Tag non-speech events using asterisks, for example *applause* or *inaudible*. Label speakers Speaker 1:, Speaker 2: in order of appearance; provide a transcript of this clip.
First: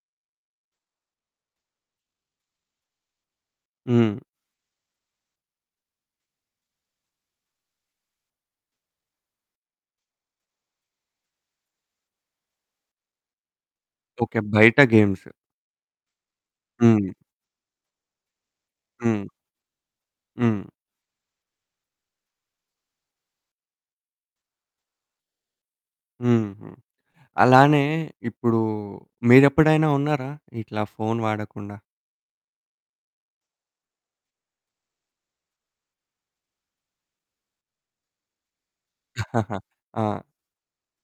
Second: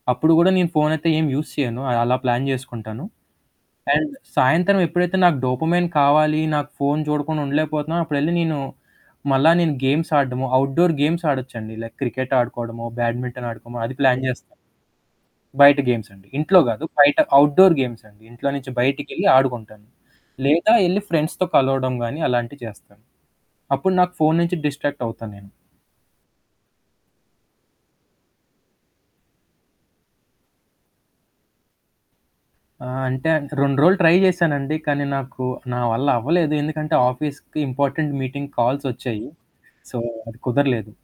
Speaker 1: అప్పుడు గూడా నేను ఫోనయితే ఏం యూజ్ చేయాను. అలా ప్లాన్ జేసుకుంటాను. అండ్
Speaker 2: హ్మ్.
Speaker 1: సాయంత్రం ఎప్పుడైతే నాకు డోపమైన్ కావాలి నాకు ఫోను చూడకుండా ఉండలేకపోతున్నా, అప్పుడెళ్ళి నేను, మళ్ళా నేను గేమ్స్ ఆడడము. అవుట్‌డోర్ గేమ్స్ ఆడొచ్చండి. లైక్ క్రికెట్ ఆడుకోవడమో, బ్యాడ్మింటన్ ఆడుకోమో అది ప్లాన్
Speaker 2: ఓకే.
Speaker 1: చేస్
Speaker 2: బయట గేమ్స్.
Speaker 1: బయట గేమ్స్ అండి. ఇంట్లో గాదు.
Speaker 2: హ్మ్.
Speaker 1: బయట అవుట్‌డోర్ గేమ్స్ అండి. ఇంట్లో నుంచి
Speaker 2: హ్మ్.
Speaker 1: బయటికెళ్ళి ఆడుకుంటాను.
Speaker 2: హ్మ్.
Speaker 1: లేదా ఎళ్లి ఫ్రెండ్స్‌తో కలవడం గాని అలాంటివి చేస్తాను. అప్పుడు నాకు ఫోను నుంచి డిస్ట్రాక్టవుతా నేను.
Speaker 2: హుహు. అలానే ఇప్పుడు మీరెప్పుడైనా ఉన్నారా? ఇట్లా ఫోను వాడకుండా?
Speaker 1: ఆ! అంటే ఇంక 2 రోజులు ట్రై చేసానండి. కానీ నాకు నా వల్ల అవ్వలేదు. ఎందుకంటే ఆఫీస్‌కి ఇంపార్టెంట్ మీటింగ్ కాల్స్ ఒచ్చాయి.
Speaker 2: *chuckles*
Speaker 1: సో,
Speaker 2: ఆ!
Speaker 1: అది కుదర్లేదు.